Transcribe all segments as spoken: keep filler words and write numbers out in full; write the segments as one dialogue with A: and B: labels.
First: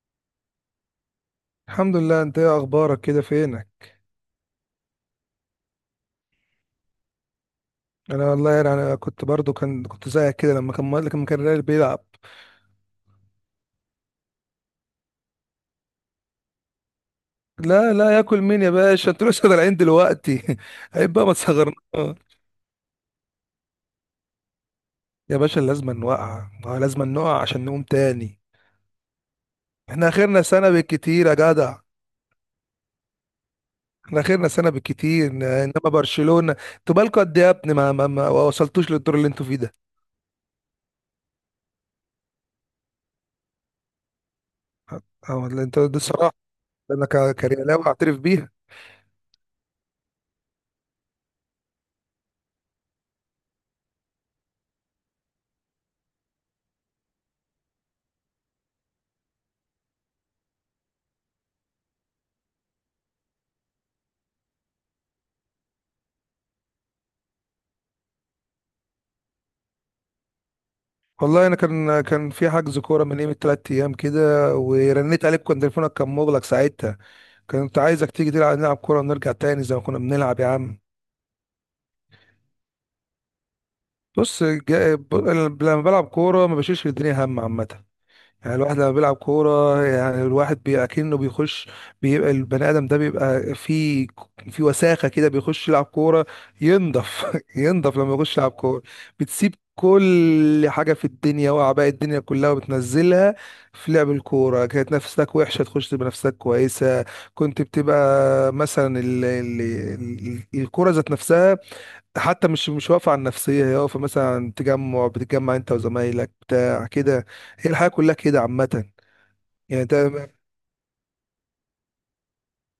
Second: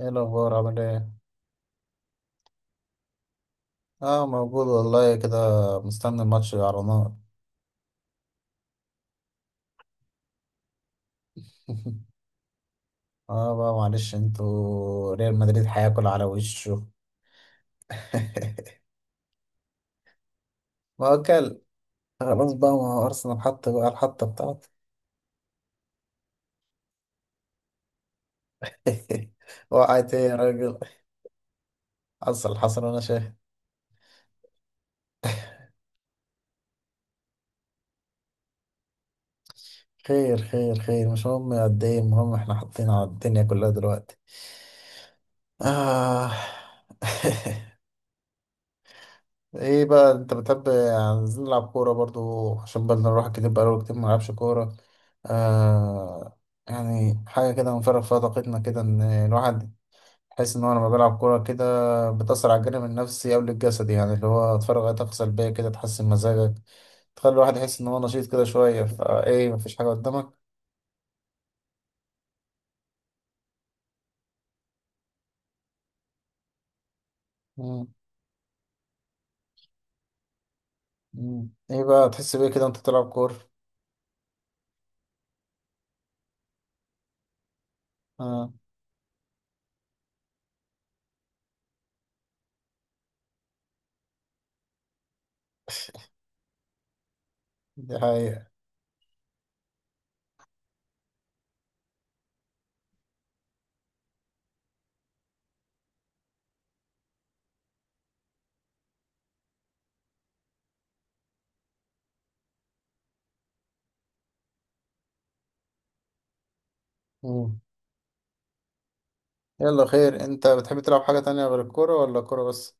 A: ايه الاخبار؟ عامل ايه؟
B: الحمد لله، انت ايه اخبارك؟ كده فينك؟
A: اه، موجود والله كده. مستني الماتش على نار.
B: انا والله، يعني انا كنت برضو، كان كنت زيك كده، لما كان لما كان الريال بيلعب.
A: اه بقى، معلش، انتوا ريال مدريد هياكل على وشه.
B: لا لا، ياكل مين يا باشا؟ انتوا لسه طالعين دلوقتي
A: ما
B: عيب
A: هو
B: بقى، ما
A: كل،
B: تصغرنا.
A: خلاص بقى، ما هو ارسنال حط بقى الحطه بتاعته.
B: يا باشا لازم نوقع آه، لازم نقع عشان نقوم تاني. احنا
A: وقعت ايه يا
B: اخرنا سنه
A: راجل؟
B: بالكتير يا جدع.
A: حصل حصل وانا شايف.
B: احنا اخرنا سنه بالكتير، ن- انما برشلونه انتوا بالكوا قد ايه يا ابني؟ ما, ما, ما وصلتوش للدور اللي انتوا فيه ده.
A: خير خير خير، مش مهم قد ايه، المهم احنا حاطين على الدنيا كلها دلوقتي.
B: اه والله انتوا دي
A: آه.
B: الصراحه. انا ك- كريالاوي اعترف بيها.
A: ايه بقى انت بتحب؟ عايزين نلعب كورة برضو، عشان بدل نروح كتير بقاله كتير ما نلعبش كورة. آه. يعني حاجة كده نفرغ فيها طاقتنا، كده ان الواحد يحس ان هو لما بيلعب كورة كده بتأثر على الجانب النفسي قبل الجسدي. يعني اللي هو تفرغ اي طاقة سلبية كده، تحسن مزاجك، تخلي الواحد يحس ان هو نشيط كده شوية، فايه مفيش حاجة قدامك.
B: والله انا كان كان في حجز كوره من قيمه تلات ايام كده. ورنيت عليك كان تليفونك كان مغلق ساعتها. كنت
A: مم.
B: عايزك تيجي تلعب، نلعب كوره ونرجع تاني زي ما كنا بنلعب يا عم.
A: مم. ايه بقى تحس بيه كده وانت بتلعب كورة؟
B: بص، جا- ب- لما بلعب كوره ما بشيلش الدنيا هم عامه.
A: اه،
B: يعني الواحد لما بيلعب كورة، يعني الواحد بي- اكنه بيخش. بيبقى البني آدم ده بيبقى في في وساخة كده، بيخش يلعب كورة، ينضف
A: دي
B: ينضف لما يخش
A: حقيقة.
B: يلعب كورة. بتسيب كل حاجة في الدنيا وأعباء الدنيا كلها، وبتنزلها في لعب الكورة. كانت نفسك وحشة، تخش تبقى نفسك كويسة. كنت بتبقى مثلا ال... ال... ال... الكورة ذات نفسها. حتى مش مش واقفة على النفسية، هي واقفة مثلا، تجمع بتتجمع انت وزمايلك بتاع كده.
A: مم.
B: هي الحياة كلها كده عامة. يعني
A: يلا
B: انت،
A: خير، انت بتحب تلعب حاجة تانية غير الكورة ولا الكورة بس؟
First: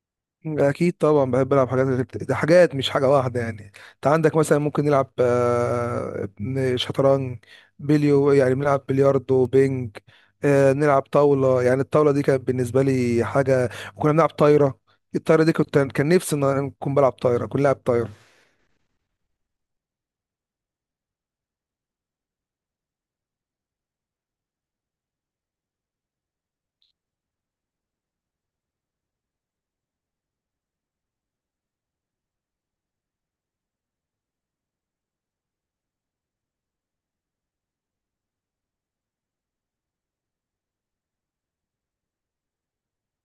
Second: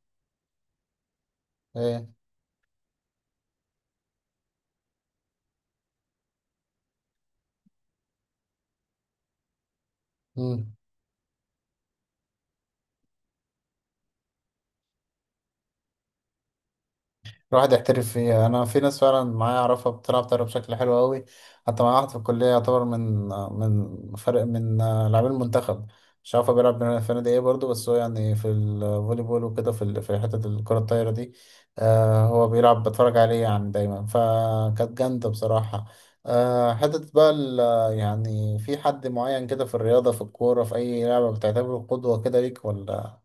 B: اكيد طبعا بحب العب حاجات غير-
A: ايه.
B: ده حاجات مش حاجة واحدة. يعني انت عندك مثلا ممكن نلعب آه، شطرنج. بليو يعني بنلعب بلياردو بينج.
A: مم.
B: آه، نلعب طاولة. يعني الطاولة دي كانت بالنسبة لي حاجة. وكنا بنلعب طايرة. الطايرة دي كنت، كان نفسي ان انا اكون بلعب طايرة، كنت
A: الواحد
B: لاعب طايرة.
A: يحترف فيها. انا في ناس فعلا معايا اعرفها بتلعب طايره بشكل حلو قوي. حتى معايا واحد في الكليه يعتبر من من فرق من لاعبين المنتخب. مش عارف هو بيلعب في نادي ايه برضه، بس هو يعني في الفولي بول وكده، في ال- في حته الكره الطايره دي. آه هو بيلعب، بتفرج عليه يعني دايما، فكانت جامده بصراحه. آه حته بقى ال- يعني في حد معين كده في الرياضه، في الكوره، في اي لعبه، بتعتبره قدوه كده ليك ولا؟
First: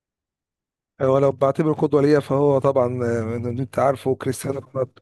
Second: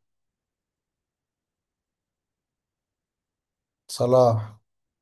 B: هو لو بعتبره قدوة ليا فهو طبعا، آه، انت عارفه
A: صلاح.
B: كريستيانو رونالدو.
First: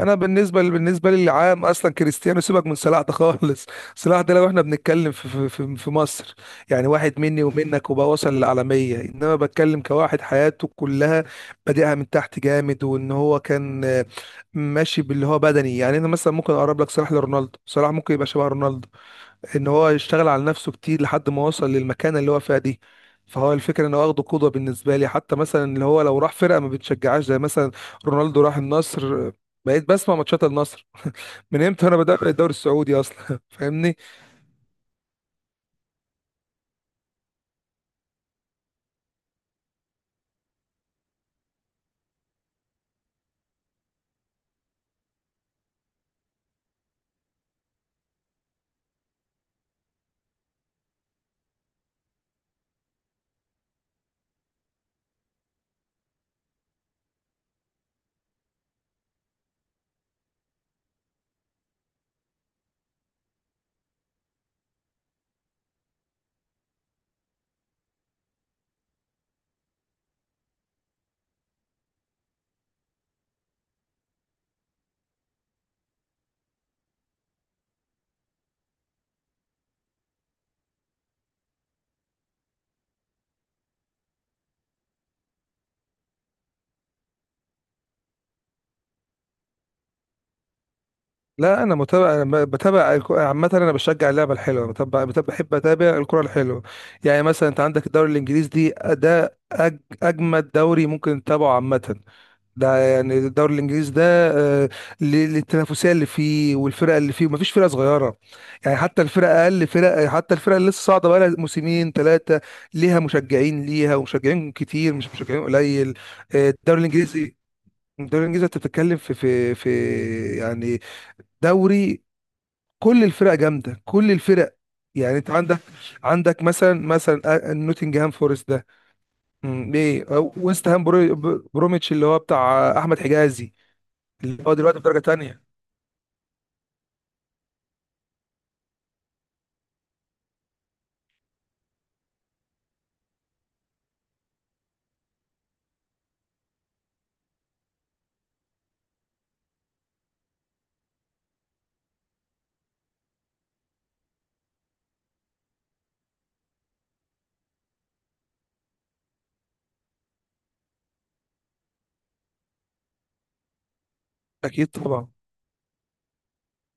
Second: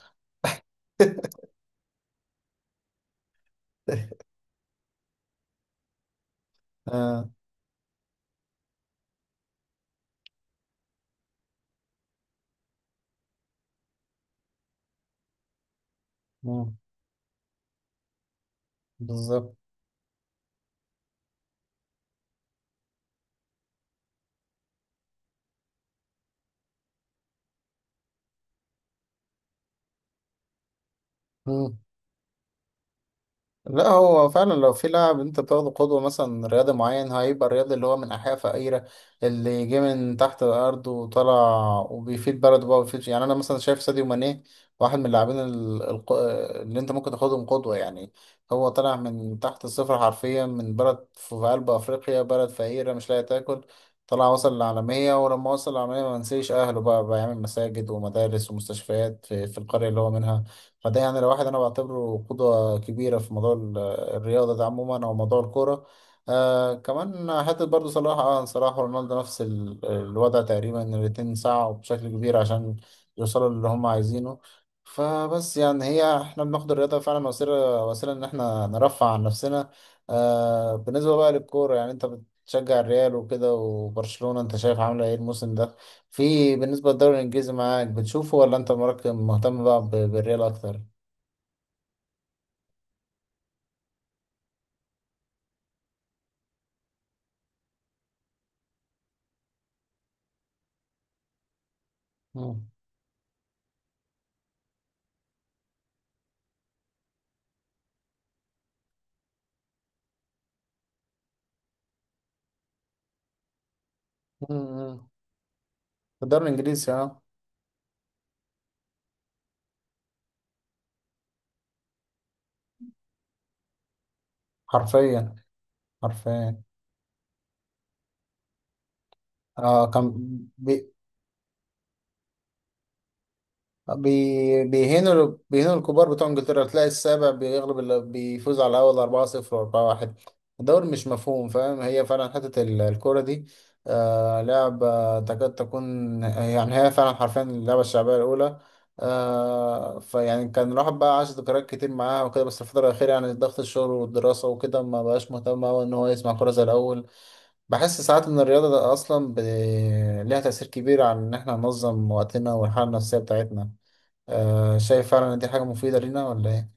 B: انا بالنسبه بالنسبه لي العام، اصلا كريستيانو سيبك من صلاح ده خالص صلاح ده لو احنا بنتكلم في في في في مصر، يعني واحد
A: آه.
B: مني ومنك وبقى وصل للعالميه. انما بتكلم كواحد حياته كلها بادئها من تحت جامد، وان هو كان آه، ماشي باللي هو بدني. يعني انا مثلا ممكن
A: مم،
B: اقرب لك صلاح لرونالدو. صلاح ممكن يبقى شبه رونالدو،
A: بالظبط.
B: ان هو يشتغل على نفسه كتير لحد ما وصل للمكانه اللي هو فيها دي. فهو الفكره ان هو واخده قدوه بالنسبه لي، حتى مثلا اللي هو لو راح فرقه ما بتشجعهاش زي مثلا رونالدو راح النصر، بقيت بسمع ماتشات النصر. من
A: مم.
B: امتى انا بتابع الدوري السعودي اصلا
A: لا
B: فاهمني.
A: هو فعلا لو في لاعب انت بتاخده قدوة، مثلا رياضي معين، هيبقى الرياضي اللي هو من أحياء فقيرة، اللي جه من تحت الأرض وطلع وبيفيد بلده بقى وبيفيد. يعني أنا مثلا شايف ساديو ماني واحد من اللاعبين ال- الق- اللي انت ممكن تاخدهم قدوة يعني. هو طلع من تحت الصفر حرفيا، من بلد في في قلب أفريقيا، بلد فقيرة مش لاقي تاكل. طلع وصل للعالمية، ولما وصل للعالمية ما نسيش أهله بقى، بيعمل مساجد ومدارس ومستشفيات في, في القرية اللي هو منها. فده يعني لو واحد انا بعتبره قدوة كبيرة في موضوع ال- الرياضة ده عموما او موضوع الكورة. آه كمان حتة برضو صلاح، اه صلاح ورونالدو نفس ال- الوضع تقريبا. إن الاتنين سعوا بشكل كبير عشان يوصلوا للي هم عايزينه. فبس يعني هي احنا بناخد الرياضة فعلا وسيلة، وسيلة ان احنا نرفع عن نفسنا. آه بالنسبة بقى للكورة، يعني انت بتشجع الريال وكده، وبرشلونة انت شايف عاملة ايه الموسم ده؟ في بالنسبة للدوري الانجليزي معاك بتشوفه، ولا انت مركز مهتم بقى ب- بالريال اكتر؟
B: لا انا متابع، أنا بتابع الك- عامه. انا بشجع اللعبه الحلوه. بتابع، بتابع- بحب اتابع الكره الحلوه. يعني مثلا انت عندك الدوري الانجليزي دي، ده أج- اجمد دوري ممكن تتابعه عامه.
A: مم.
B: ده يعني الدوري الانجليزي ده، آه، ل- للتنافسيه اللي فيه والفرق اللي فيه. ومفيش فرقه صغيره. يعني حتى الفرق، اقل فرق، حتى الفرق اللي لسه صاعده بقى لها موسمين ثلاثه، ليها مشجعين ليها ومشجعين كتير، مش
A: مم.
B: مشجعين قليل.
A: في الدوري
B: آه، الدوري
A: الانجليزي اه.
B: الانجليزي. الدوري الانجليزي انت بتتكلم في في في يعني دوري، كل الفرق جامده، كل الفرق. يعني انت
A: حرفيا.
B: عندك عندك
A: حرفيا.
B: مثلا مثلا آه، نوتنجهام فورست ده. مم،
A: اه كان،
B: ايه أو ويست
A: بي
B: هام، برو بروميتش اللي هو بتاع آه، احمد حجازي، اللي هو
A: بي
B: دلوقتي في درجة
A: بيهينوا،
B: تانية.
A: بيهينوا الكبار بتوع انجلترا، تلاقي السابع بيغلب اللي بيفوز على الاول أربعة صفر و4-1. الدوري مش مفهوم، فاهم؟ هي فعلا حتة ال- الكورة دي آه لعبة تكاد تكون يعني، هي فعلا حرفيا اللعبة الشعبية الأولى. آه فيعني كان الواحد بقى عاش ذكريات كتير معاها وكده، بس الفترة الأخيرة يعني ضغط الشغل والدراسة وكده ما بقاش مهتم أوي إن هو يسمع كورة زي الأول. بحس ساعات ان الرياضة ده اصلا ب... ليها تأثير كبير على ان احنا ننظم وقتنا والحالة النفسية بتاعتنا.
B: اكيد
A: آه، شايف
B: طبعا.
A: فعلا ان دي حاجة مفيدة لينا ولا ايه؟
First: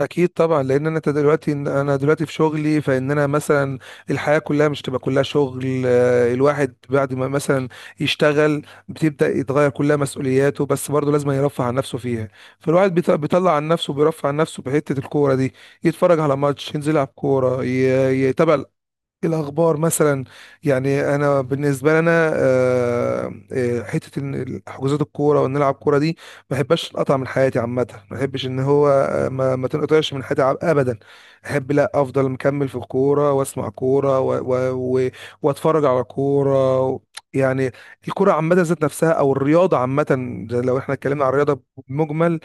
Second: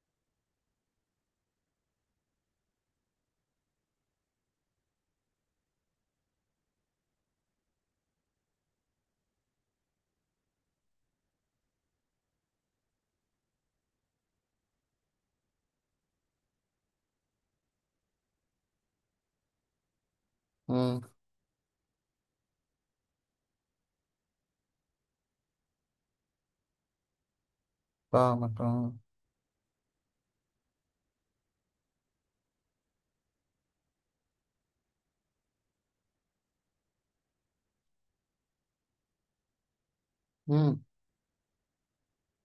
B: اكيد طبعا، لان انا دلوقتي انا دلوقتي في شغلي. فان انا مثلا، الحياة كلها مش تبقى كلها شغل. آه، الواحد بعد ما مثلا يشتغل، بتبدأ يتغير كلها مسؤولياته، بس برضه لازم يرفع عن نفسه فيها. فالواحد بيط- بيطلع عن نفسه، بيرفع عن نفسه بحتة الكورة دي. يتفرج على ماتش، ينزل يلعب كورة، ي- يتابع الأخبار مثلا.
A: امم.
B: يعني أنا بالنسبة لنا، آه، آه، حتة إن حجوزات الكورة وإن نلعب كورة دي، ما بحبش أقطع من حياتي عامة. ما بحبش
A: فاهمك.
B: إن هو،
A: امم.
B: آه، ما, ما تنقطعش من حياتي، ع- أبدا. أحب، لا أفضل مكمل في الكورة، وأسمع كورة و و و وأتفرج على كورة و- يعني الكورة عامة ذات نفسها، أو الرياضة عامة. زي لو إحنا اتكلمنا عن الرياضة بمجمل،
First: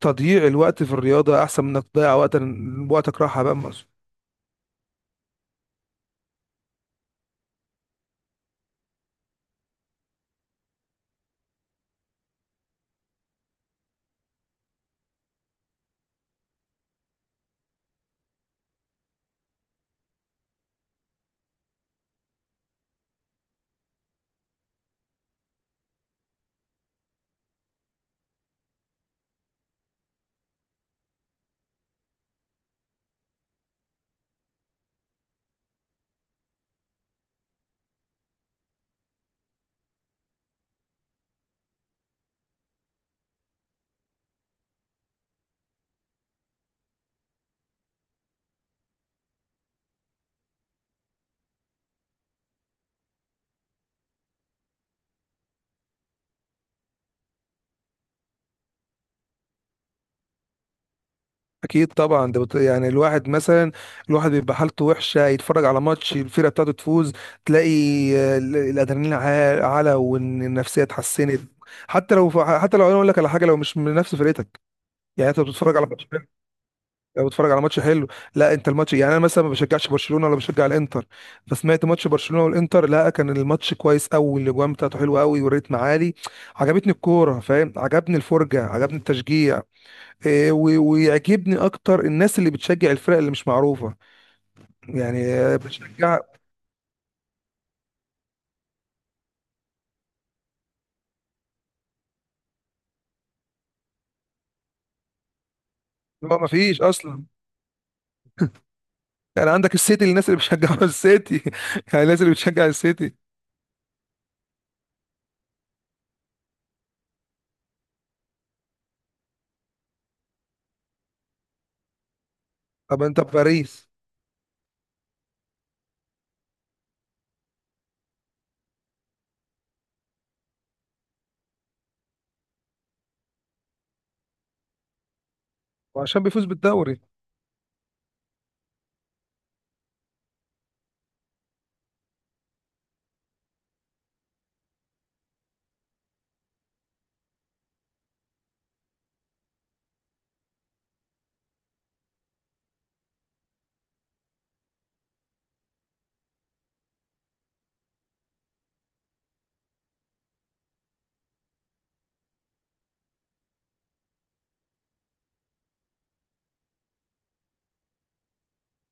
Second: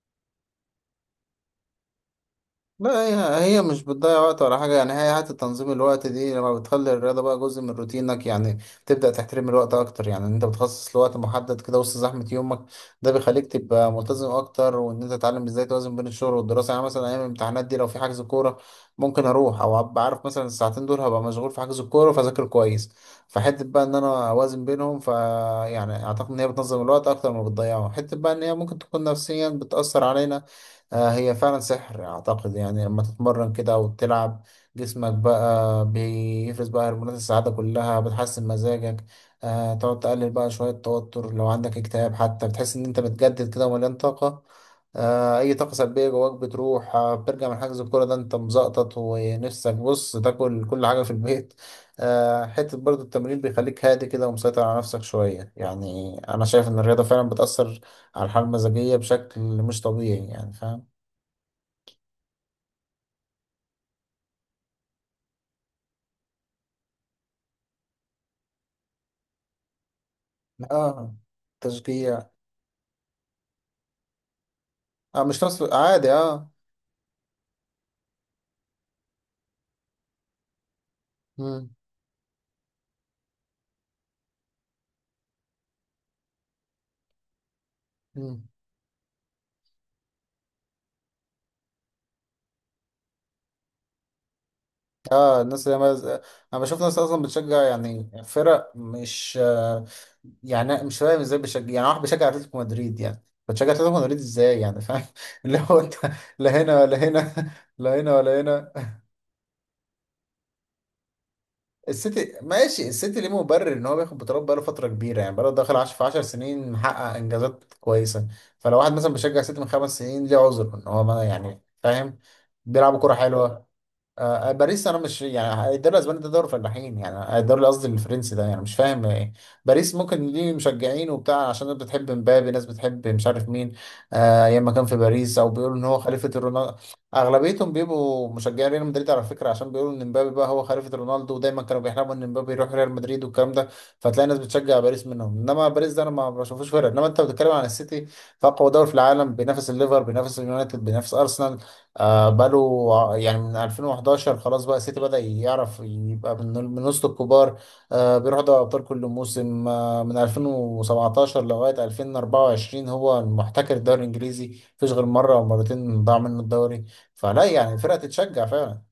B: تضييع الوقت في الرياضة أحسن من إنك تضيع وقت.
A: لا،
B: وقتك راحة
A: هي
B: بقى.
A: هي مش بتضيع وقت ولا حاجة. يعني هي حتى تنظيم الوقت دي، لما بتخلي الرياضة بقى جزء من روتينك، يعني بتبدأ تحترم الوقت أكتر. يعني إن أنت بتخصص لوقت محدد كده وسط زحمة يومك، ده بيخليك تبقى ملتزم أكتر، وإن أنت تتعلم إزاي توازن بين الشغل والدراسة. يعني مثلا أيام الامتحانات دي، لو في حجز كورة ممكن أروح، أو أبقى عارف مثلا الساعتين دول هبقى مشغول في حجز الكورة، فأذاكر كويس. فحتة بقى إن أنا أوازن بينهم. ف يعني أعتقد إن هي بتنظم الوقت أكتر ما بتضيعه. حتة بقى إن هي ممكن تكون نفسيا بتأثر علينا. آه، هي فعلا سحر اعتقد. يعني لما تتمرن كده وتلعب، جسمك بقى بيفرز بقى هرمونات السعادة كلها، بتحسن مزاجك. آه تقعد تقلل بقى شوية توتر، لو عندك اكتئاب حتى بتحس ان انت متجدد كده ومليان طاقة. آه اي طاقة سلبية جواك بتروح. آه بترجع من حجز الكورة ده انت مزقطط، ونفسك بص تاكل كل حاجة في البيت. آه حتة برضو التمرين بيخليك هادي كده ومسيطر على نفسك شوية. يعني انا شايف ان الرياضة فعلا بتأثر على الحالة المزاجية بشكل مش طبيعي، يعني فاهم.
B: اكيد طبعا، ده بت... يعني الواحد مثلا، الواحد بيبقى حالته وحشه، يتفرج على ماتش الفرقه بتاعته تفوز، تلاقي آه، ال- الادرينالين عا- علا، وان النفسيه
A: اه.
B: اتحسنت. حتى
A: تشجيع.
B: لو حتى لو انا اقول لك على حاجه، لو مش من نفس فرقتك،
A: اه،
B: يعني انت
A: مش ناس
B: بتتفرج على ماتش
A: عادي،
B: حلو.
A: اه.
B: لو بتتفرج على ماتش حلو، لا انت الماتش، يعني انا مثلا ما بشجعش برشلونه ولا بشجع الانتر.
A: مم.
B: فسمعت ماتش برشلونه والانتر، لا كان الماتش كويس قوي، الاجوان بتاعته حلوه قوي والريتم عالي. عجبتني الكوره، فاهم، عجبني
A: مم.
B: الفرجه، عجبني التشجيع. آه، و- ويعجبني اكتر الناس اللي بتشجع الفرق اللي مش معروفه. يعني
A: اه
B: آه،
A: الناس اللي مز...
B: بتشجع،
A: انا بشوف ناس اصلا بتشجع يعني فرق مش، آه يعني أنا مش فاهم ازاي بيشجع. يعني واحد بيشجع اتلتيكو مدريد، يعني بتشجع اتلتيكو مدريد ازاي يعني، فاهم؟ اللي هو انت،
B: هو ما
A: لا هنا
B: فيش
A: ولا
B: اصلا.
A: هنا. لا هنا ولا هنا.
B: يعني عندك السيتي، الناس اللي بتشجعوا السيتي. يعني الناس اللي
A: السيتي
B: بتشجع
A: ماشي،
B: السيتي.
A: السيتي ليه مبرر ان هو بياخد بطولات بقاله فتره كبيره. يعني بقاله داخل عش- في 10 سنين محقق انجازات كويسه. فلو واحد مثلا بيشجع السيتي من خمس سنين ليه عذر ان هو، ما يعني فاهم، بيلعبوا
B: طب
A: كوره
B: انت في
A: حلوه.
B: باريس؟
A: آه، آه، باريس انا مش يعني، الدوري الاسباني ده دوري فلاحين، يعني الدوري قصدي الفرنسي ده يعني مش فاهم ايه. باريس ممكن ليه مشجعين وبتاع عشان ناس بتحب مبابي، ناس بتحب مش عارف مين. آه ايام ما كان في باريس، او بيقولوا ان هو
B: وعشان
A: خليفة
B: بيفوز
A: رونالدو.
B: بالدوري.
A: اغلبيتهم بيبقوا مشجعين ريال مدريد على فكرة، عشان بيقولوا ان مبابي بقى هو خليفة رونالدو، ودايما كانوا بيحلموا ان مبابي يروح ريال مدريد والكلام ده. فتلاقي ناس بتشجع باريس منهم، انما باريس ده انا ما بشوفوش فرق. انما انت بتتكلم عن السيتي، فاقوى دوري في العالم، بينافس الليفر، بينافس اليونايتد، بينافس ارسنال. آه بقاله ع- يعني من ألفين وحداشر خلاص بقى السيتي بدأ يعرف يبقى من من وسط الكبار. آه بيروح دوري أبطال كل موسم. آه من ألفين وسبعتاشر لغاية ألفين وأربعة وعشرين هو المحتكر الدوري الإنجليزي، مفيش غير مرة أو مرتين ضاع منه الدوري. فلا يعني فرقة تتشجع فعلا.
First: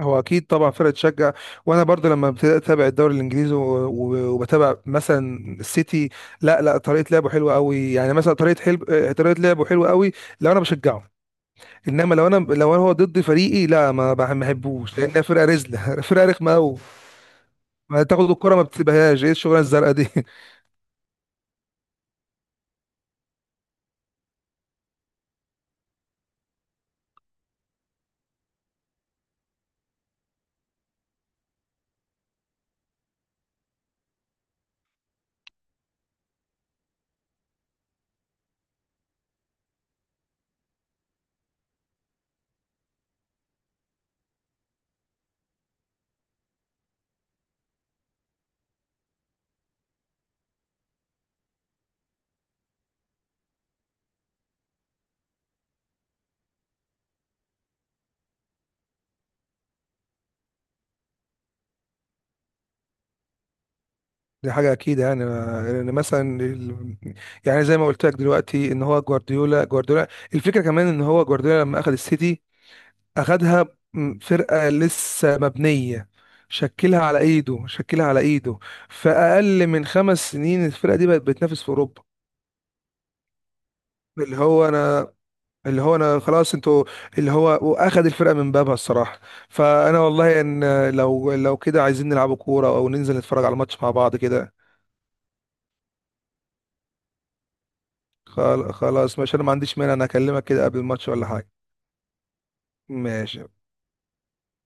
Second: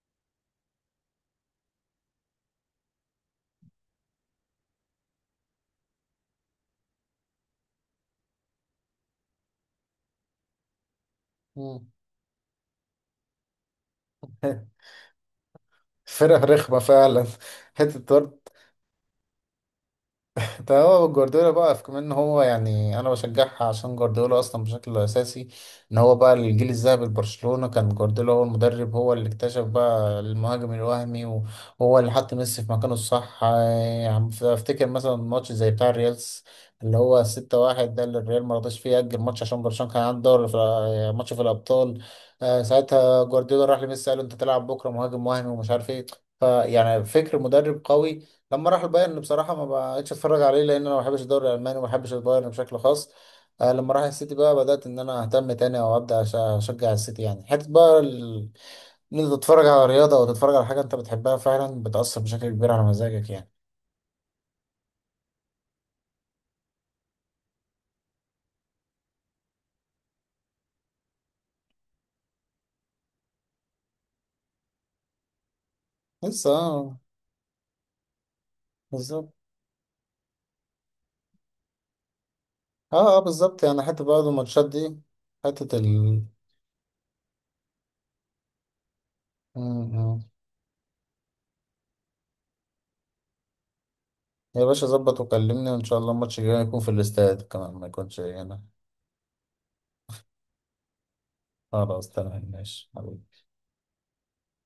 B: هو اكيد طبعا فرقه تشجع. وانا برضه لما ابتديت اتابع الدوري الانجليزي و- و- وبتابع مثلا السيتي، لا لا، طريقه لعبه حلوه قوي. يعني مثلا طريقه حلو، آه، طريقه لعبه حلوه قوي لو انا بشجعه.
A: مم.
B: انما لو انا لو انا هو ضد فريقي لا ما بحبوش، لانها فرقه رزله فرقه
A: فرقة
B: رخمه قوي،
A: رخمة فعلا. حتة
B: ما تاخد
A: برضه.
B: الكرة ما بتسيبهاش. ايه الشغلانة الزرقاء دي
A: ده هو جوارديولا بقى في كمان، إن هو يعني انا بشجعها عشان جوارديولا اصلا بشكل اساسي. ان هو بقى الجيل الذهبي لبرشلونة كان جوارديولا هو المدرب، هو اللي اكتشف بقى المهاجم الوهمي، وهو اللي حط ميسي في مكانه الصح. يعني افتكر مثلا ماتش زي بتاع الريالز اللي هو ستة واحد ده، اللي الريال ما رضاش فيه يأجل ماتش عشان برشلونة كان عنده دوري في، ماتش في الأبطال. آه، ساعتها جوارديولا راح لميسي قال له انت تلعب بكرة مهاجم وهمي ومش عارف ايه. فيعني فكر مدرب قوي. لما راح البايرن بصراحه ما بقتش اتفرج عليه، لان انا ما بحبش الدوري الالماني وما بحبش البايرن بشكل خاص. آه لما راح السيتي بقى بدات ان انا اهتم تاني، او ابدا أش- اشجع السيتي. يعني حته بقى ال- ان انت تتفرج على رياضه او تتفرج على حاجه انت بتحبها فعلا بتاثر بشكل كبير على مزاجك يعني.
B: دي حاجة أكيد، يعني ما- لأن مثلا ال- يعني زي ما قلت لك دلوقتي إن هو جوارديولا. جوارديولا، الفكرة كمان إن هو جوارديولا لما أخد السيتي، أخدها م- فرقة لسه مبنية،
A: لسه اه.
B: شكلها على إيده، شكلها على إيده. في
A: بالظبط.
B: أقل من خمس سنين الفرقة دي بقت بتنافس في أوروبا.
A: اه اه بالظبط. يعني حته برضه
B: اللي
A: الماتشات
B: هو
A: دي،
B: أنا،
A: حته
B: اللي هو انا
A: ال،
B: خلاص انتوا، اللي هو واخد الفرقه من بابها الصراحه.
A: م-
B: فانا
A: م.
B: والله ان لو لو كده عايزين نلعبوا كوره او ننزل نتفرج على الماتش مع بعض كده.
A: يا باشا ظبط وكلمني، وان شاء الله الماتش الجاي يكون في الاستاد كمان ما يكونش هنا.
B: خل- خلاص ماشي، انا ما عنديش مانع، انا اكلمك كده قبل الماتش ولا حاجه.
A: خلاص تمام، ماشي حبيبي.
B: ماشي.